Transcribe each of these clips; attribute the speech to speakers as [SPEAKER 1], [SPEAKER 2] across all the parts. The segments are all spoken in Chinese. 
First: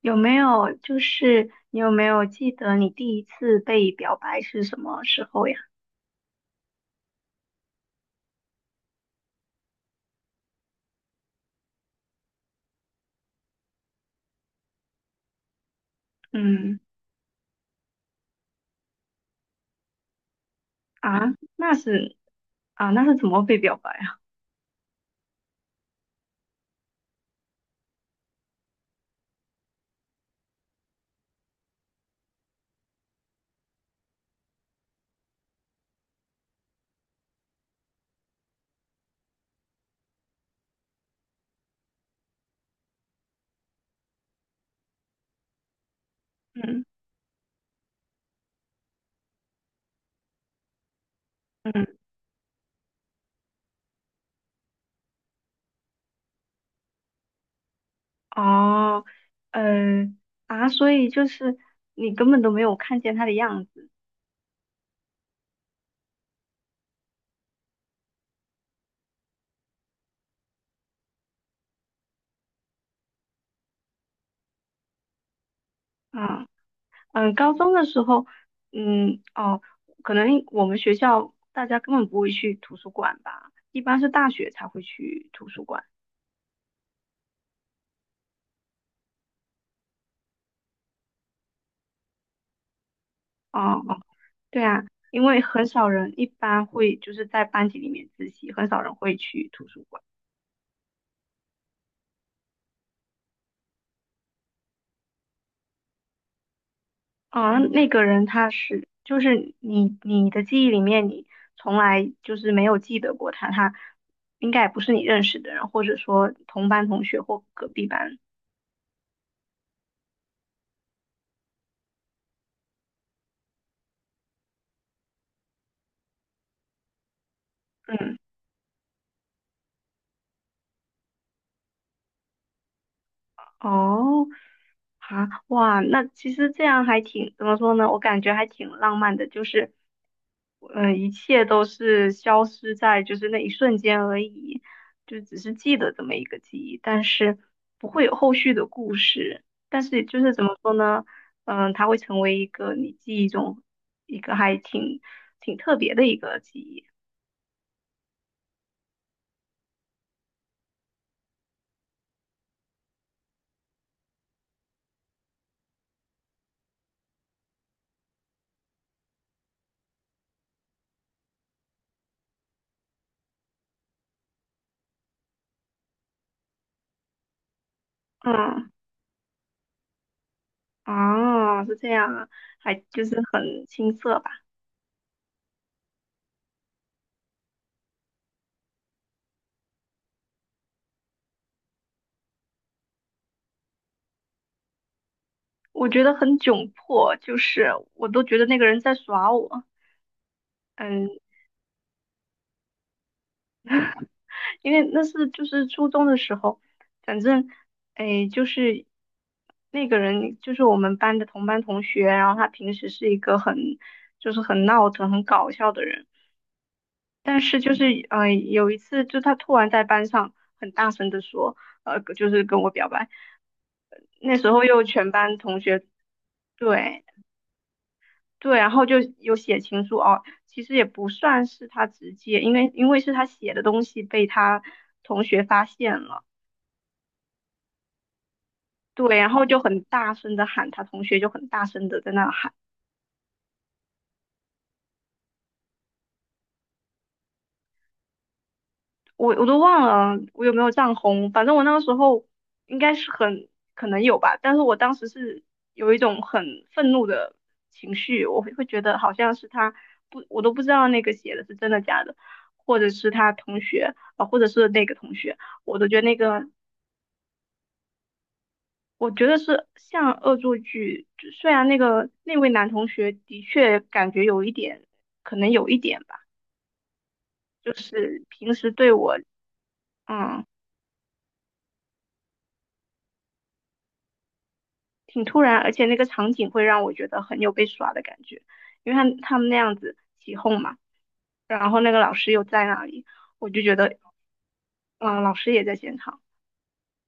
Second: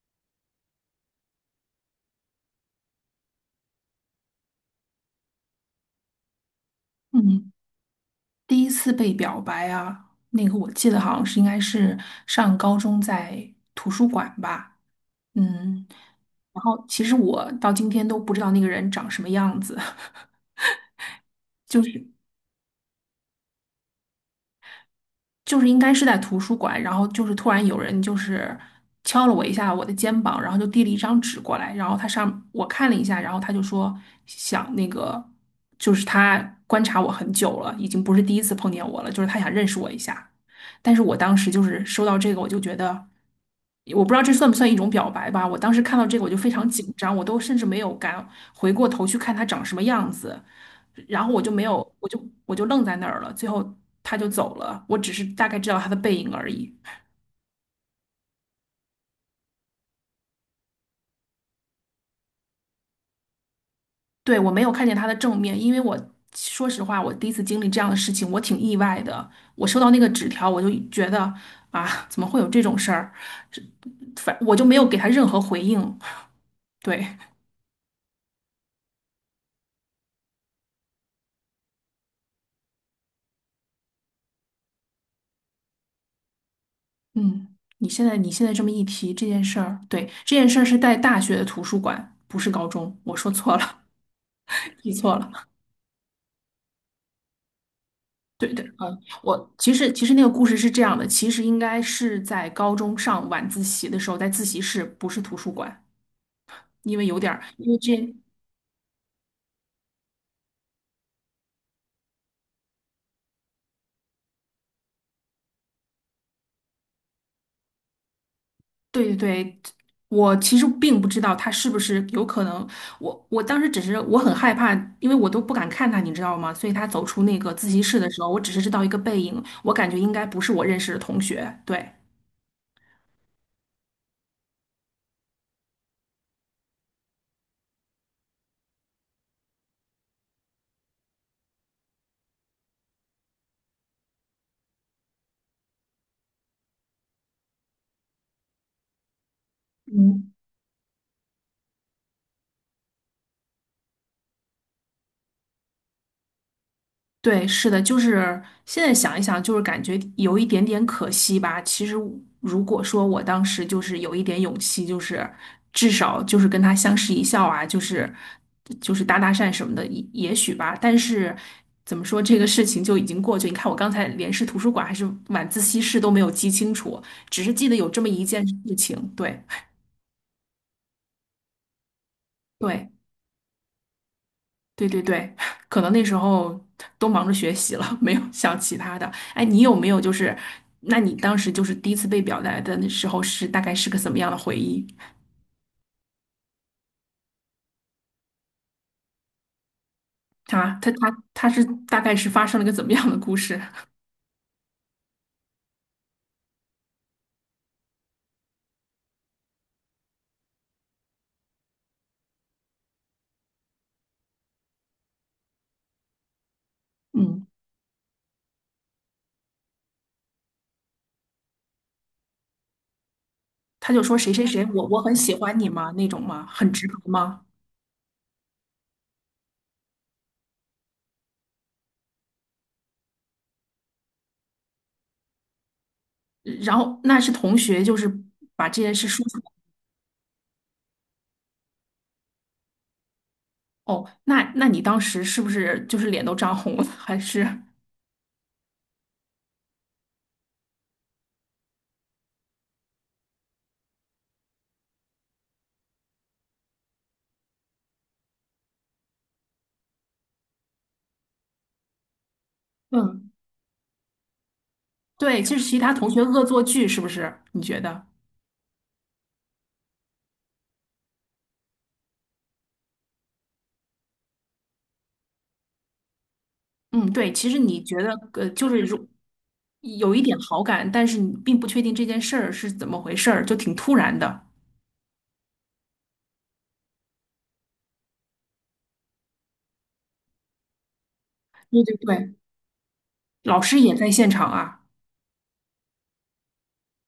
[SPEAKER 1] 有没有就是你有没有记得你第一次被表白是什么时候呀？
[SPEAKER 2] 嗯，第一次被表白啊，那个我记得好像是应该是上高中在图书馆吧，嗯，然
[SPEAKER 1] 嗯
[SPEAKER 2] 后其实我到今天都不知道那个人长什么样子。
[SPEAKER 1] 啊，那是啊，那是怎么被表白啊？
[SPEAKER 2] 就是应该是在图书馆，然后就是突然有人敲了我一下我的肩膀，然后就递了一张纸过来，然后他上我看了一下，然后他就说想那个，就是他观察我很久了，已经不是第一次碰见我了，就是他想认识我一下。但是我当时就是收到这个，我就觉得我不知道这算不算一种表白吧。我当时看到这个我就非常
[SPEAKER 1] 嗯
[SPEAKER 2] 紧张，我都甚至没有敢回过头去看他长什么样子。然后我就没有，
[SPEAKER 1] 嗯
[SPEAKER 2] 我就愣在那儿了。最后他就走了，我只是大概知道他的背影而已。
[SPEAKER 1] 哦，呃啊，所以就是你根本都没有看见他的样子
[SPEAKER 2] 对，我没有看见他的正面，因为我说实话，我第一次经历这样的事情，我挺意外的。我收到那个纸条，我就觉得啊，怎么会有这种事儿？是，反我就没有给他任何回应。
[SPEAKER 1] 啊。
[SPEAKER 2] 对，
[SPEAKER 1] 嗯，高中的时候，嗯哦，可能我们学校大家根本不会去图书馆吧，一般是大学才会去图书馆。
[SPEAKER 2] 嗯，你现在这么一提这件事儿，对，这件事儿是在大学的图书馆，不是高中，我说错了。
[SPEAKER 1] 哦对 啊，
[SPEAKER 2] 记错
[SPEAKER 1] 因为
[SPEAKER 2] 了。
[SPEAKER 1] 很少人一般会就是在班级里面自习，
[SPEAKER 2] 对，
[SPEAKER 1] 很少人
[SPEAKER 2] 嗯，
[SPEAKER 1] 会去
[SPEAKER 2] 我
[SPEAKER 1] 图
[SPEAKER 2] 其
[SPEAKER 1] 书
[SPEAKER 2] 实
[SPEAKER 1] 馆。
[SPEAKER 2] 其实那个故事是这样的，其实应该是在高中上晚自习的时候，在自习室，不是图书馆，因为有点儿，
[SPEAKER 1] 嗯，
[SPEAKER 2] 因为
[SPEAKER 1] 那
[SPEAKER 2] 这，
[SPEAKER 1] 个人他是，就是你的记忆里面，你从来就是没有记得过他，他应该也不是你认识的人，或者说同班同学或隔壁班。
[SPEAKER 2] 对对对，我其实并不知道他是不是有可能，我当时只是我很害怕，因为我都不敢看他，你知道吗？所以他走出那个自习室的
[SPEAKER 1] 嗯。
[SPEAKER 2] 时候，我只是知道一个背影，我感觉应该不是我认识的同学，对。
[SPEAKER 1] 哦，啊，哇，那其实这样还挺，怎么说呢？我感觉还挺浪漫的，就是，嗯，一切都是消失在就是那一瞬间而已，就只是记得这么一个记忆，但是不会有后续的故事。但是就
[SPEAKER 2] 嗯。
[SPEAKER 1] 是怎么说呢？嗯、它会成为一个你记忆中一个挺特别的一个记忆。
[SPEAKER 2] 对，是的，就是现在想一想，就是感觉有一点点可惜吧。其实我如果说我当时就是有一点勇气，就是至少就是跟他相视一笑啊，就是搭搭讪什么的，也也许吧。但是怎么说，这个事情就已经过去。你看，我刚才连是图书馆还是晚自习室都没有记清楚，只是记得有这么一件
[SPEAKER 1] 嗯，
[SPEAKER 2] 事情。对
[SPEAKER 1] 啊，是这样啊，还
[SPEAKER 2] 对。
[SPEAKER 1] 就是很青涩吧。
[SPEAKER 2] 对对对，可能那时候都忙着学习了，没有想其他的。哎，你有没有就是，那你当时就是第一次被表白的那时候是大概是个怎么样的回忆
[SPEAKER 1] 我觉得很窘迫，就是我都觉得那个人在耍我，
[SPEAKER 2] 啊？他
[SPEAKER 1] 嗯，
[SPEAKER 2] 他他是大概是发生了个怎么样的故事？
[SPEAKER 1] 因为那是就是初中的时候，反正，哎，就是那个人就是我们班的同班同学，然后他平时是一个很就是很闹腾、很搞笑的人，但
[SPEAKER 2] 嗯，
[SPEAKER 1] 是就是嗯，有一次就他突然在班上很大声的说，就是跟我表白，
[SPEAKER 2] 他就说谁
[SPEAKER 1] 那
[SPEAKER 2] 谁
[SPEAKER 1] 时
[SPEAKER 2] 谁，
[SPEAKER 1] 候又
[SPEAKER 2] 我
[SPEAKER 1] 全
[SPEAKER 2] 很喜
[SPEAKER 1] 班
[SPEAKER 2] 欢
[SPEAKER 1] 同
[SPEAKER 2] 你
[SPEAKER 1] 学。
[SPEAKER 2] 吗？那种吗？很直白
[SPEAKER 1] 对，
[SPEAKER 2] 吗？嗯，
[SPEAKER 1] 对，然后就有写情书哦，其实也不算是他直接，因为是他写的东西被他同学发现了，
[SPEAKER 2] 然后那是同学，就是把这件事
[SPEAKER 1] 对，
[SPEAKER 2] 说
[SPEAKER 1] 然
[SPEAKER 2] 出来。
[SPEAKER 1] 后就很大声的喊他同学，就很大声的在那喊，
[SPEAKER 2] 哦，那那你当时是不是就是脸都涨红了？还是
[SPEAKER 1] 我都忘了我有没有涨红，反正我那个时候应该是很可能有吧，但是我当时是有一种很愤怒的情绪，我会觉得好像是他不，我都不知道那个写的是真的假的，或者是
[SPEAKER 2] 嗯，
[SPEAKER 1] 他同学啊、或者是那个同学。
[SPEAKER 2] 对，就是其
[SPEAKER 1] 我都
[SPEAKER 2] 他
[SPEAKER 1] 觉得
[SPEAKER 2] 同
[SPEAKER 1] 那
[SPEAKER 2] 学恶
[SPEAKER 1] 个
[SPEAKER 2] 作剧，是不是？你觉得？
[SPEAKER 1] 我觉得是像恶作剧，就虽然那个那位男同学的确感觉有一点，可能有一点吧，
[SPEAKER 2] 嗯，对，其实
[SPEAKER 1] 就
[SPEAKER 2] 你觉得
[SPEAKER 1] 是平
[SPEAKER 2] 就
[SPEAKER 1] 时
[SPEAKER 2] 是
[SPEAKER 1] 对
[SPEAKER 2] 如
[SPEAKER 1] 我，
[SPEAKER 2] 有一点
[SPEAKER 1] 嗯，
[SPEAKER 2] 好感，但是你并不确定这件事儿是怎么回事儿，就挺突然的。
[SPEAKER 1] 挺突然，而且那个场景会让我觉得很有被耍的感觉，因为他们那样子起哄嘛，然后
[SPEAKER 2] 对
[SPEAKER 1] 那
[SPEAKER 2] 对
[SPEAKER 1] 个老师
[SPEAKER 2] 对，
[SPEAKER 1] 又在那里，我
[SPEAKER 2] 老
[SPEAKER 1] 就觉
[SPEAKER 2] 师也
[SPEAKER 1] 得，
[SPEAKER 2] 在现场啊。
[SPEAKER 1] 嗯，老师也在现场，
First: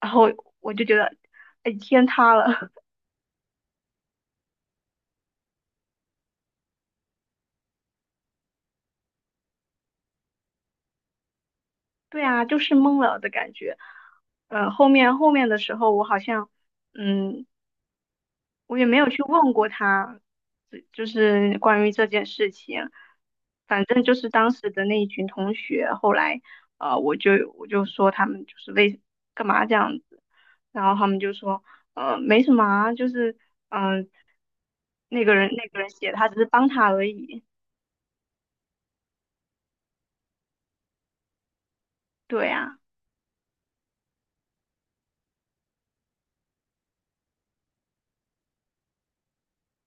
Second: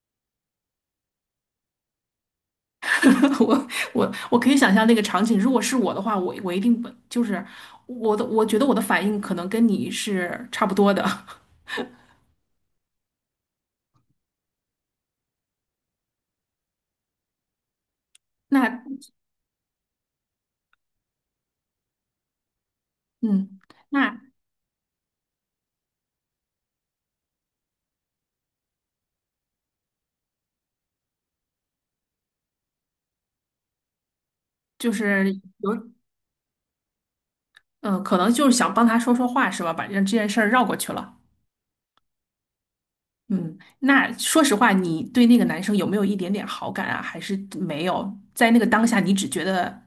[SPEAKER 1] 然后我就觉得，哎，天塌了，
[SPEAKER 2] 我我可以想象那个场景，如果是我的话，我一定不就是我的，我觉得我的反应可能跟你是差不多的。
[SPEAKER 1] 对啊，就是懵了的感觉，后面的时候我好像。嗯，
[SPEAKER 2] 那
[SPEAKER 1] 我也没有去问过他，就是关于这件事情。
[SPEAKER 2] 嗯，
[SPEAKER 1] 反正就
[SPEAKER 2] 那
[SPEAKER 1] 是当时的那一群同学，后来呃，我就我就说他们就是为干嘛这样子，然后他们就说没什么啊，就是嗯、呃
[SPEAKER 2] 就
[SPEAKER 1] 那
[SPEAKER 2] 是
[SPEAKER 1] 个人那个
[SPEAKER 2] 有
[SPEAKER 1] 人写的，他只是帮他而已。
[SPEAKER 2] 嗯、可能就是想帮他说说话是吧？把让这件事儿绕过去了。
[SPEAKER 1] 对啊，
[SPEAKER 2] 嗯，那说实话，你对那个男生有没有一点点好感啊？还是没有？在那个当下，你只觉得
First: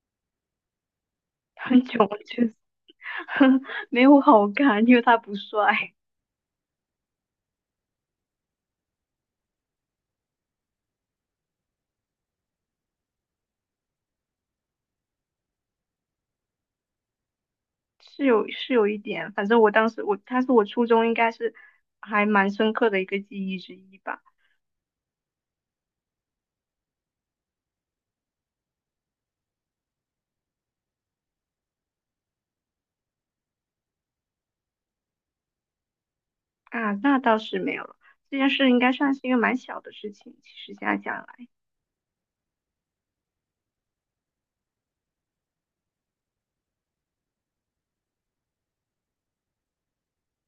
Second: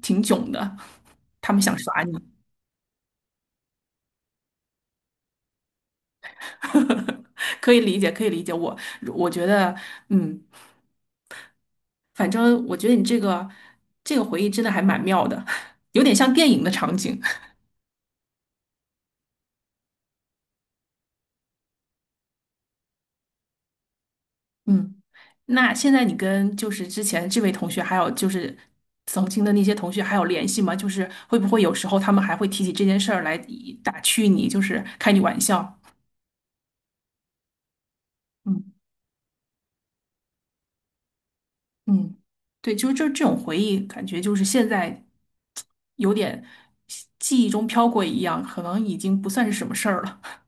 [SPEAKER 2] 挺囧的，他们想
[SPEAKER 1] 很
[SPEAKER 2] 耍
[SPEAKER 1] 囧，
[SPEAKER 2] 你。
[SPEAKER 1] 就是 没有好看，因为他不帅，
[SPEAKER 2] 可以理解，可以理解。我我觉得，嗯，反正我觉得你这个这个回忆真的还蛮妙的。有点像电影的场景。
[SPEAKER 1] 是有是有一点。反正我当时我他是我初中应该是还蛮深刻的一个记忆之一吧。
[SPEAKER 2] 嗯，那现在你跟就是之前这位同学，还有就是曾经的那些同学还有联系吗？就是会不会有时候他们还会提起这件事儿来以打趣你，就是开你玩笑？
[SPEAKER 1] 啊，那倒是没有了。这件事
[SPEAKER 2] 嗯
[SPEAKER 1] 应该算是一个蛮小的事情，其实现在想来，
[SPEAKER 2] 嗯，对，就是这这种回忆，感觉就是现在有点记忆中飘过一样，可能已经不算是什么事儿了。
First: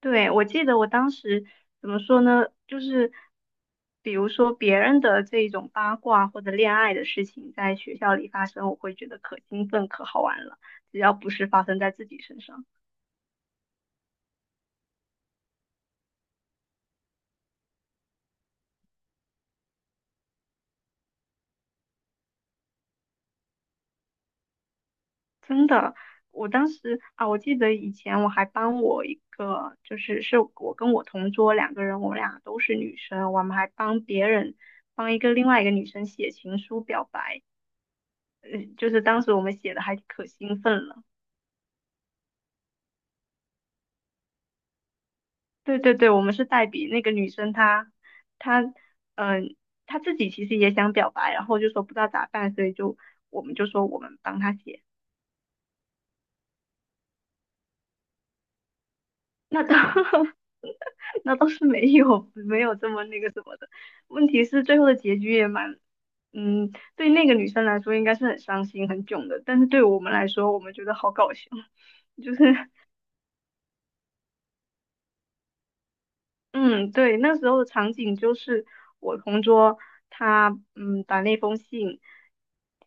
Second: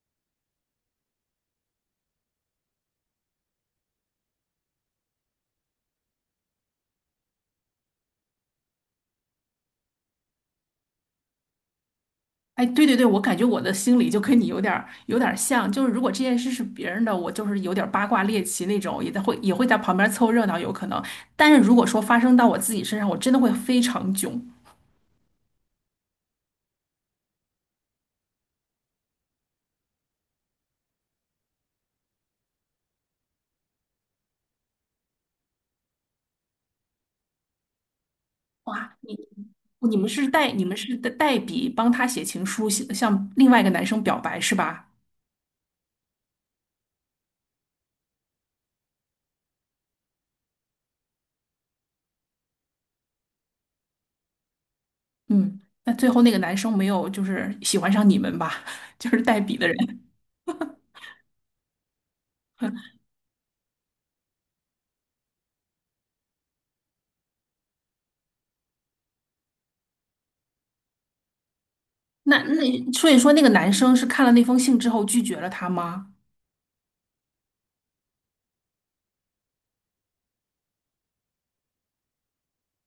[SPEAKER 1] 对，我记得我当时怎么说呢？就是比如说别人的这种八卦或者恋爱的事情在学校里发生，我会觉得可兴奋、可好玩了。只要不是发生在自己身上，
[SPEAKER 2] 哎，对对对，我感觉我的心里就跟你有点儿有点儿像，就是如果这件事是别人的，我就是有点儿八卦猎奇那种，也会在旁边凑热闹，有可能。但是如果说发生到我自己身上，我真的会非常囧。
[SPEAKER 1] 真的，我当时啊，我记得以前我还帮我一个，就是是我跟我同桌两个人，我们俩都是女生，我们还帮别人帮一个另外一个女生写情书表白。嗯，就
[SPEAKER 2] 哇，
[SPEAKER 1] 是
[SPEAKER 2] 你
[SPEAKER 1] 当时我们写的
[SPEAKER 2] 你
[SPEAKER 1] 还
[SPEAKER 2] 们
[SPEAKER 1] 可
[SPEAKER 2] 是代
[SPEAKER 1] 兴
[SPEAKER 2] 你们
[SPEAKER 1] 奋
[SPEAKER 2] 是
[SPEAKER 1] 了。
[SPEAKER 2] 代代笔帮他写情书，写向另外一个男生表白是吧？
[SPEAKER 1] 对对对，我们是代笔，那个女生她嗯、她自己其实也想表白，然后就说不知道咋办，所以就我们就说我们帮她写。
[SPEAKER 2] 嗯，那最后那个男生没有就是喜欢上你们吧。就是代笔
[SPEAKER 1] 那
[SPEAKER 2] 的
[SPEAKER 1] 倒
[SPEAKER 2] 人。
[SPEAKER 1] 那倒是没有没有这么那个什么的。问题是最后的结局也蛮嗯，对那个女生来说应该是很伤心很囧的，但是对我们来说，我们觉得好搞笑，就
[SPEAKER 2] 那
[SPEAKER 1] 是
[SPEAKER 2] 那所以说那个男生是看了那封信之后拒绝了他吗？
[SPEAKER 1] 嗯，对，那时候的场景就是我同桌他把那封信，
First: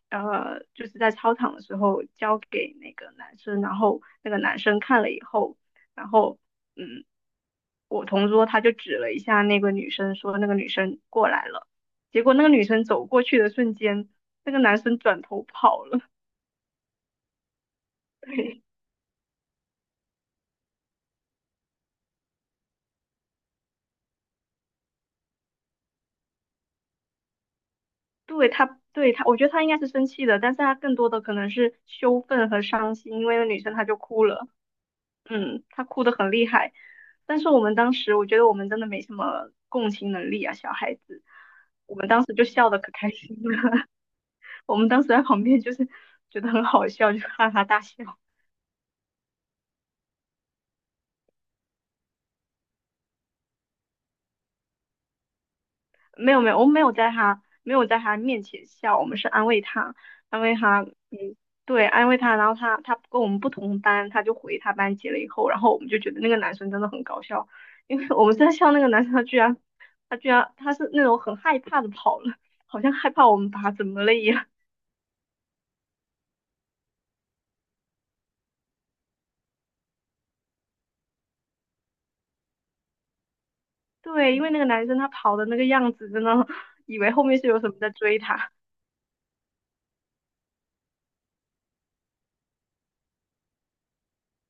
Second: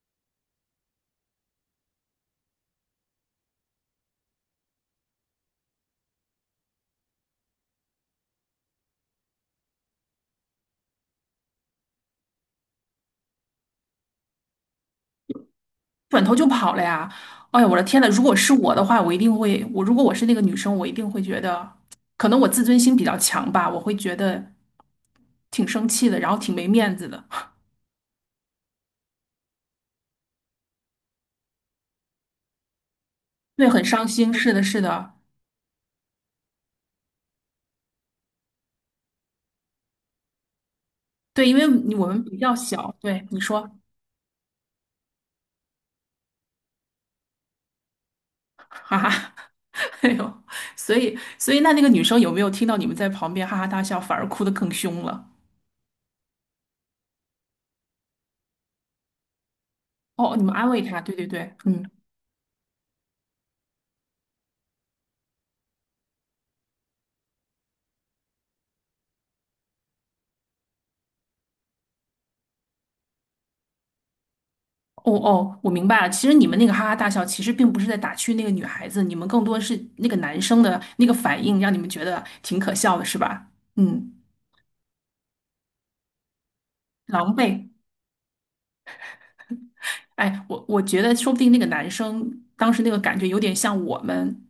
[SPEAKER 1] 就是在操场的时候交给那个男生，然后那个男生看了以后，然后嗯，我同桌他就指了一下那个女生，说那个女生过来了，结果那个女生走过去的瞬间，那个男生转头跑了，
[SPEAKER 2] 转头就跑了呀？哎呀，我的天呐，如果是 我的话，我一定会，我如果我是那个女生，我一定会觉得，可能我自尊心比较强吧，我会觉得挺生气的，然后挺没面子的，
[SPEAKER 1] 对他，对他，我觉得他应该是生气的，但是他更多的可能是羞愤和伤心，因为那女
[SPEAKER 2] 对，
[SPEAKER 1] 生
[SPEAKER 2] 很
[SPEAKER 1] 她就
[SPEAKER 2] 伤
[SPEAKER 1] 哭
[SPEAKER 2] 心。
[SPEAKER 1] 了，
[SPEAKER 2] 是的，是的，
[SPEAKER 1] 嗯，她哭的很厉害。但是我们当时，我觉得我们真的没什么共情能力啊，小孩子，
[SPEAKER 2] 对，因为你
[SPEAKER 1] 我
[SPEAKER 2] 我
[SPEAKER 1] 们
[SPEAKER 2] 们
[SPEAKER 1] 当时
[SPEAKER 2] 比
[SPEAKER 1] 就
[SPEAKER 2] 较
[SPEAKER 1] 笑的可
[SPEAKER 2] 小，
[SPEAKER 1] 开
[SPEAKER 2] 对，
[SPEAKER 1] 心
[SPEAKER 2] 你说。
[SPEAKER 1] 了，我们当时在旁边就是觉得很好笑，就哈哈大笑。
[SPEAKER 2] 哈哈。哎呦，所以那那个女生有没有听到你们在旁边哈哈大笑，反而哭得更凶了？
[SPEAKER 1] 没有没有，我没有在他没有在他面前笑，我们是安慰他，
[SPEAKER 2] 哦，
[SPEAKER 1] 安
[SPEAKER 2] 你们
[SPEAKER 1] 慰
[SPEAKER 2] 安慰
[SPEAKER 1] 他，
[SPEAKER 2] 她，对对
[SPEAKER 1] 嗯，
[SPEAKER 2] 对，
[SPEAKER 1] 对，
[SPEAKER 2] 嗯，
[SPEAKER 1] 安慰他。然后他他跟我们不同班，他就回他班级了以后，然后我们就觉得那个男生真的很搞笑，因为我们在笑那个男生，他居然他是那种很害怕的跑了，好像害怕我们把他怎么了一样。
[SPEAKER 2] 哦哦，我明白了。其实你们那个哈哈大笑，其实并不是在打趣那个女孩子，你们更多是那个男生的那个反应，让你们觉得挺可笑的，是吧？嗯，
[SPEAKER 1] 对，因为那个男生他跑的那个样子，真的以为后
[SPEAKER 2] 狼
[SPEAKER 1] 面是有什
[SPEAKER 2] 狈。
[SPEAKER 1] 么在追他。
[SPEAKER 2] 哎，我我觉得说不定那个男生当时那个感觉有点像我们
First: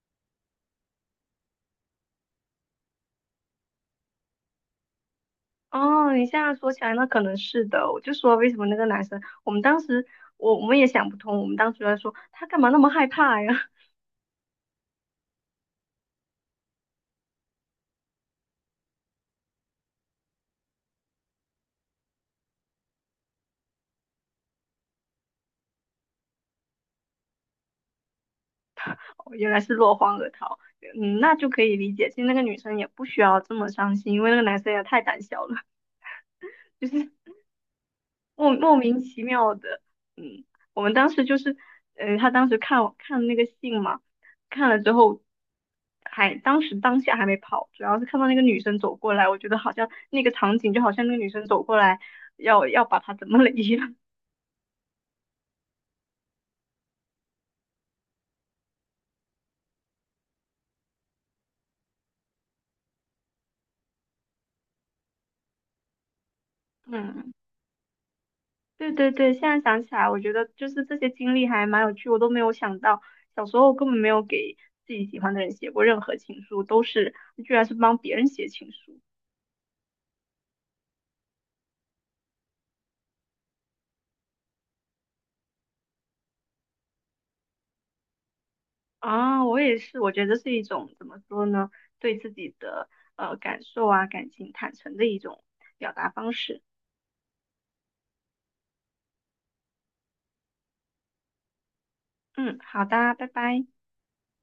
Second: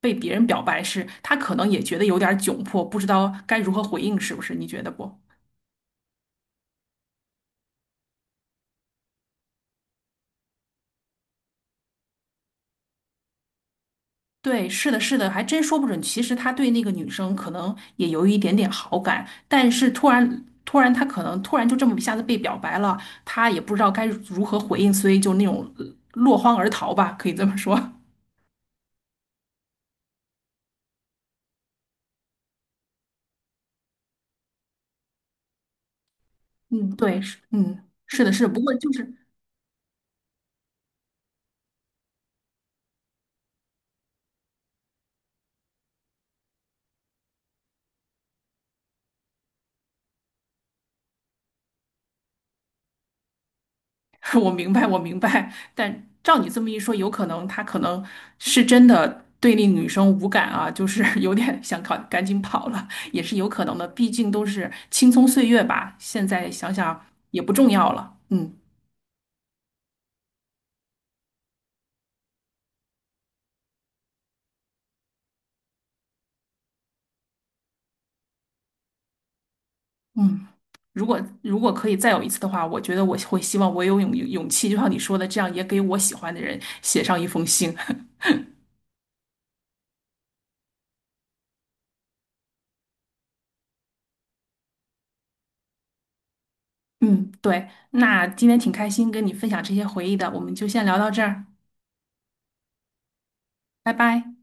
[SPEAKER 2] 被别人表白时，他可能也觉得有点窘迫，不知道该如何回应，是不是？你觉得不？
[SPEAKER 1] 哦，你现在说起来，那可能是的。我就说为什么那个男生，我们当时我们也想不通，我们当时在说他干嘛那么害怕呀？
[SPEAKER 2] 对，是的，是的，还真说不准。其实他对那个女生可能也有一点点好感，但是突然，突然他可能突然就这么一下子被表白了，他也不知道该如何回应，所以就那种落荒而逃吧，可以这么说。
[SPEAKER 1] 哦原来是落荒而逃。嗯，那就可以理解。其实那个女生也不需要这么伤心，因为那个男生也太胆小了，就
[SPEAKER 2] 嗯，
[SPEAKER 1] 是
[SPEAKER 2] 对，是，嗯，是的，是的。
[SPEAKER 1] 莫
[SPEAKER 2] 不过
[SPEAKER 1] 莫
[SPEAKER 2] 就
[SPEAKER 1] 名
[SPEAKER 2] 是，
[SPEAKER 1] 其妙的，嗯，我们当时就是，嗯，他当时看我看那个信嘛，看了之后，还当时当下还没跑，主要是看到那个女生走过来，我觉得好像那个场景就好像那个女生走过来要把他怎么了一样，
[SPEAKER 2] 我明白，我明白。但照你这么一说，有可能他可能是真的对那女生无感啊，就是 有点想赶赶紧跑了，也是有可能的。毕竟都是青葱岁月吧，现在想 想
[SPEAKER 1] 嗯，
[SPEAKER 2] 也不重要了。嗯
[SPEAKER 1] 对对对，现在想起来，我觉得就是这些经历还蛮有趣，我都没有想到，小时候根本没有给自己喜欢的人写过任何情书，都是居然是帮别人写情书。
[SPEAKER 2] 嗯，如果可以再有一次的话，我觉得我会希望我有勇勇气，就像你说的，这样也给我喜欢的人写上一封信。
[SPEAKER 1] 啊，我也是，我觉得是一种怎么说呢，对自己的感受啊、感情坦诚的一种表达方式。
[SPEAKER 2] 嗯，对。那今天挺开心跟你分享这些回忆的，我们就先聊到这儿，
[SPEAKER 1] 嗯，好的，拜拜。
[SPEAKER 2] 拜拜。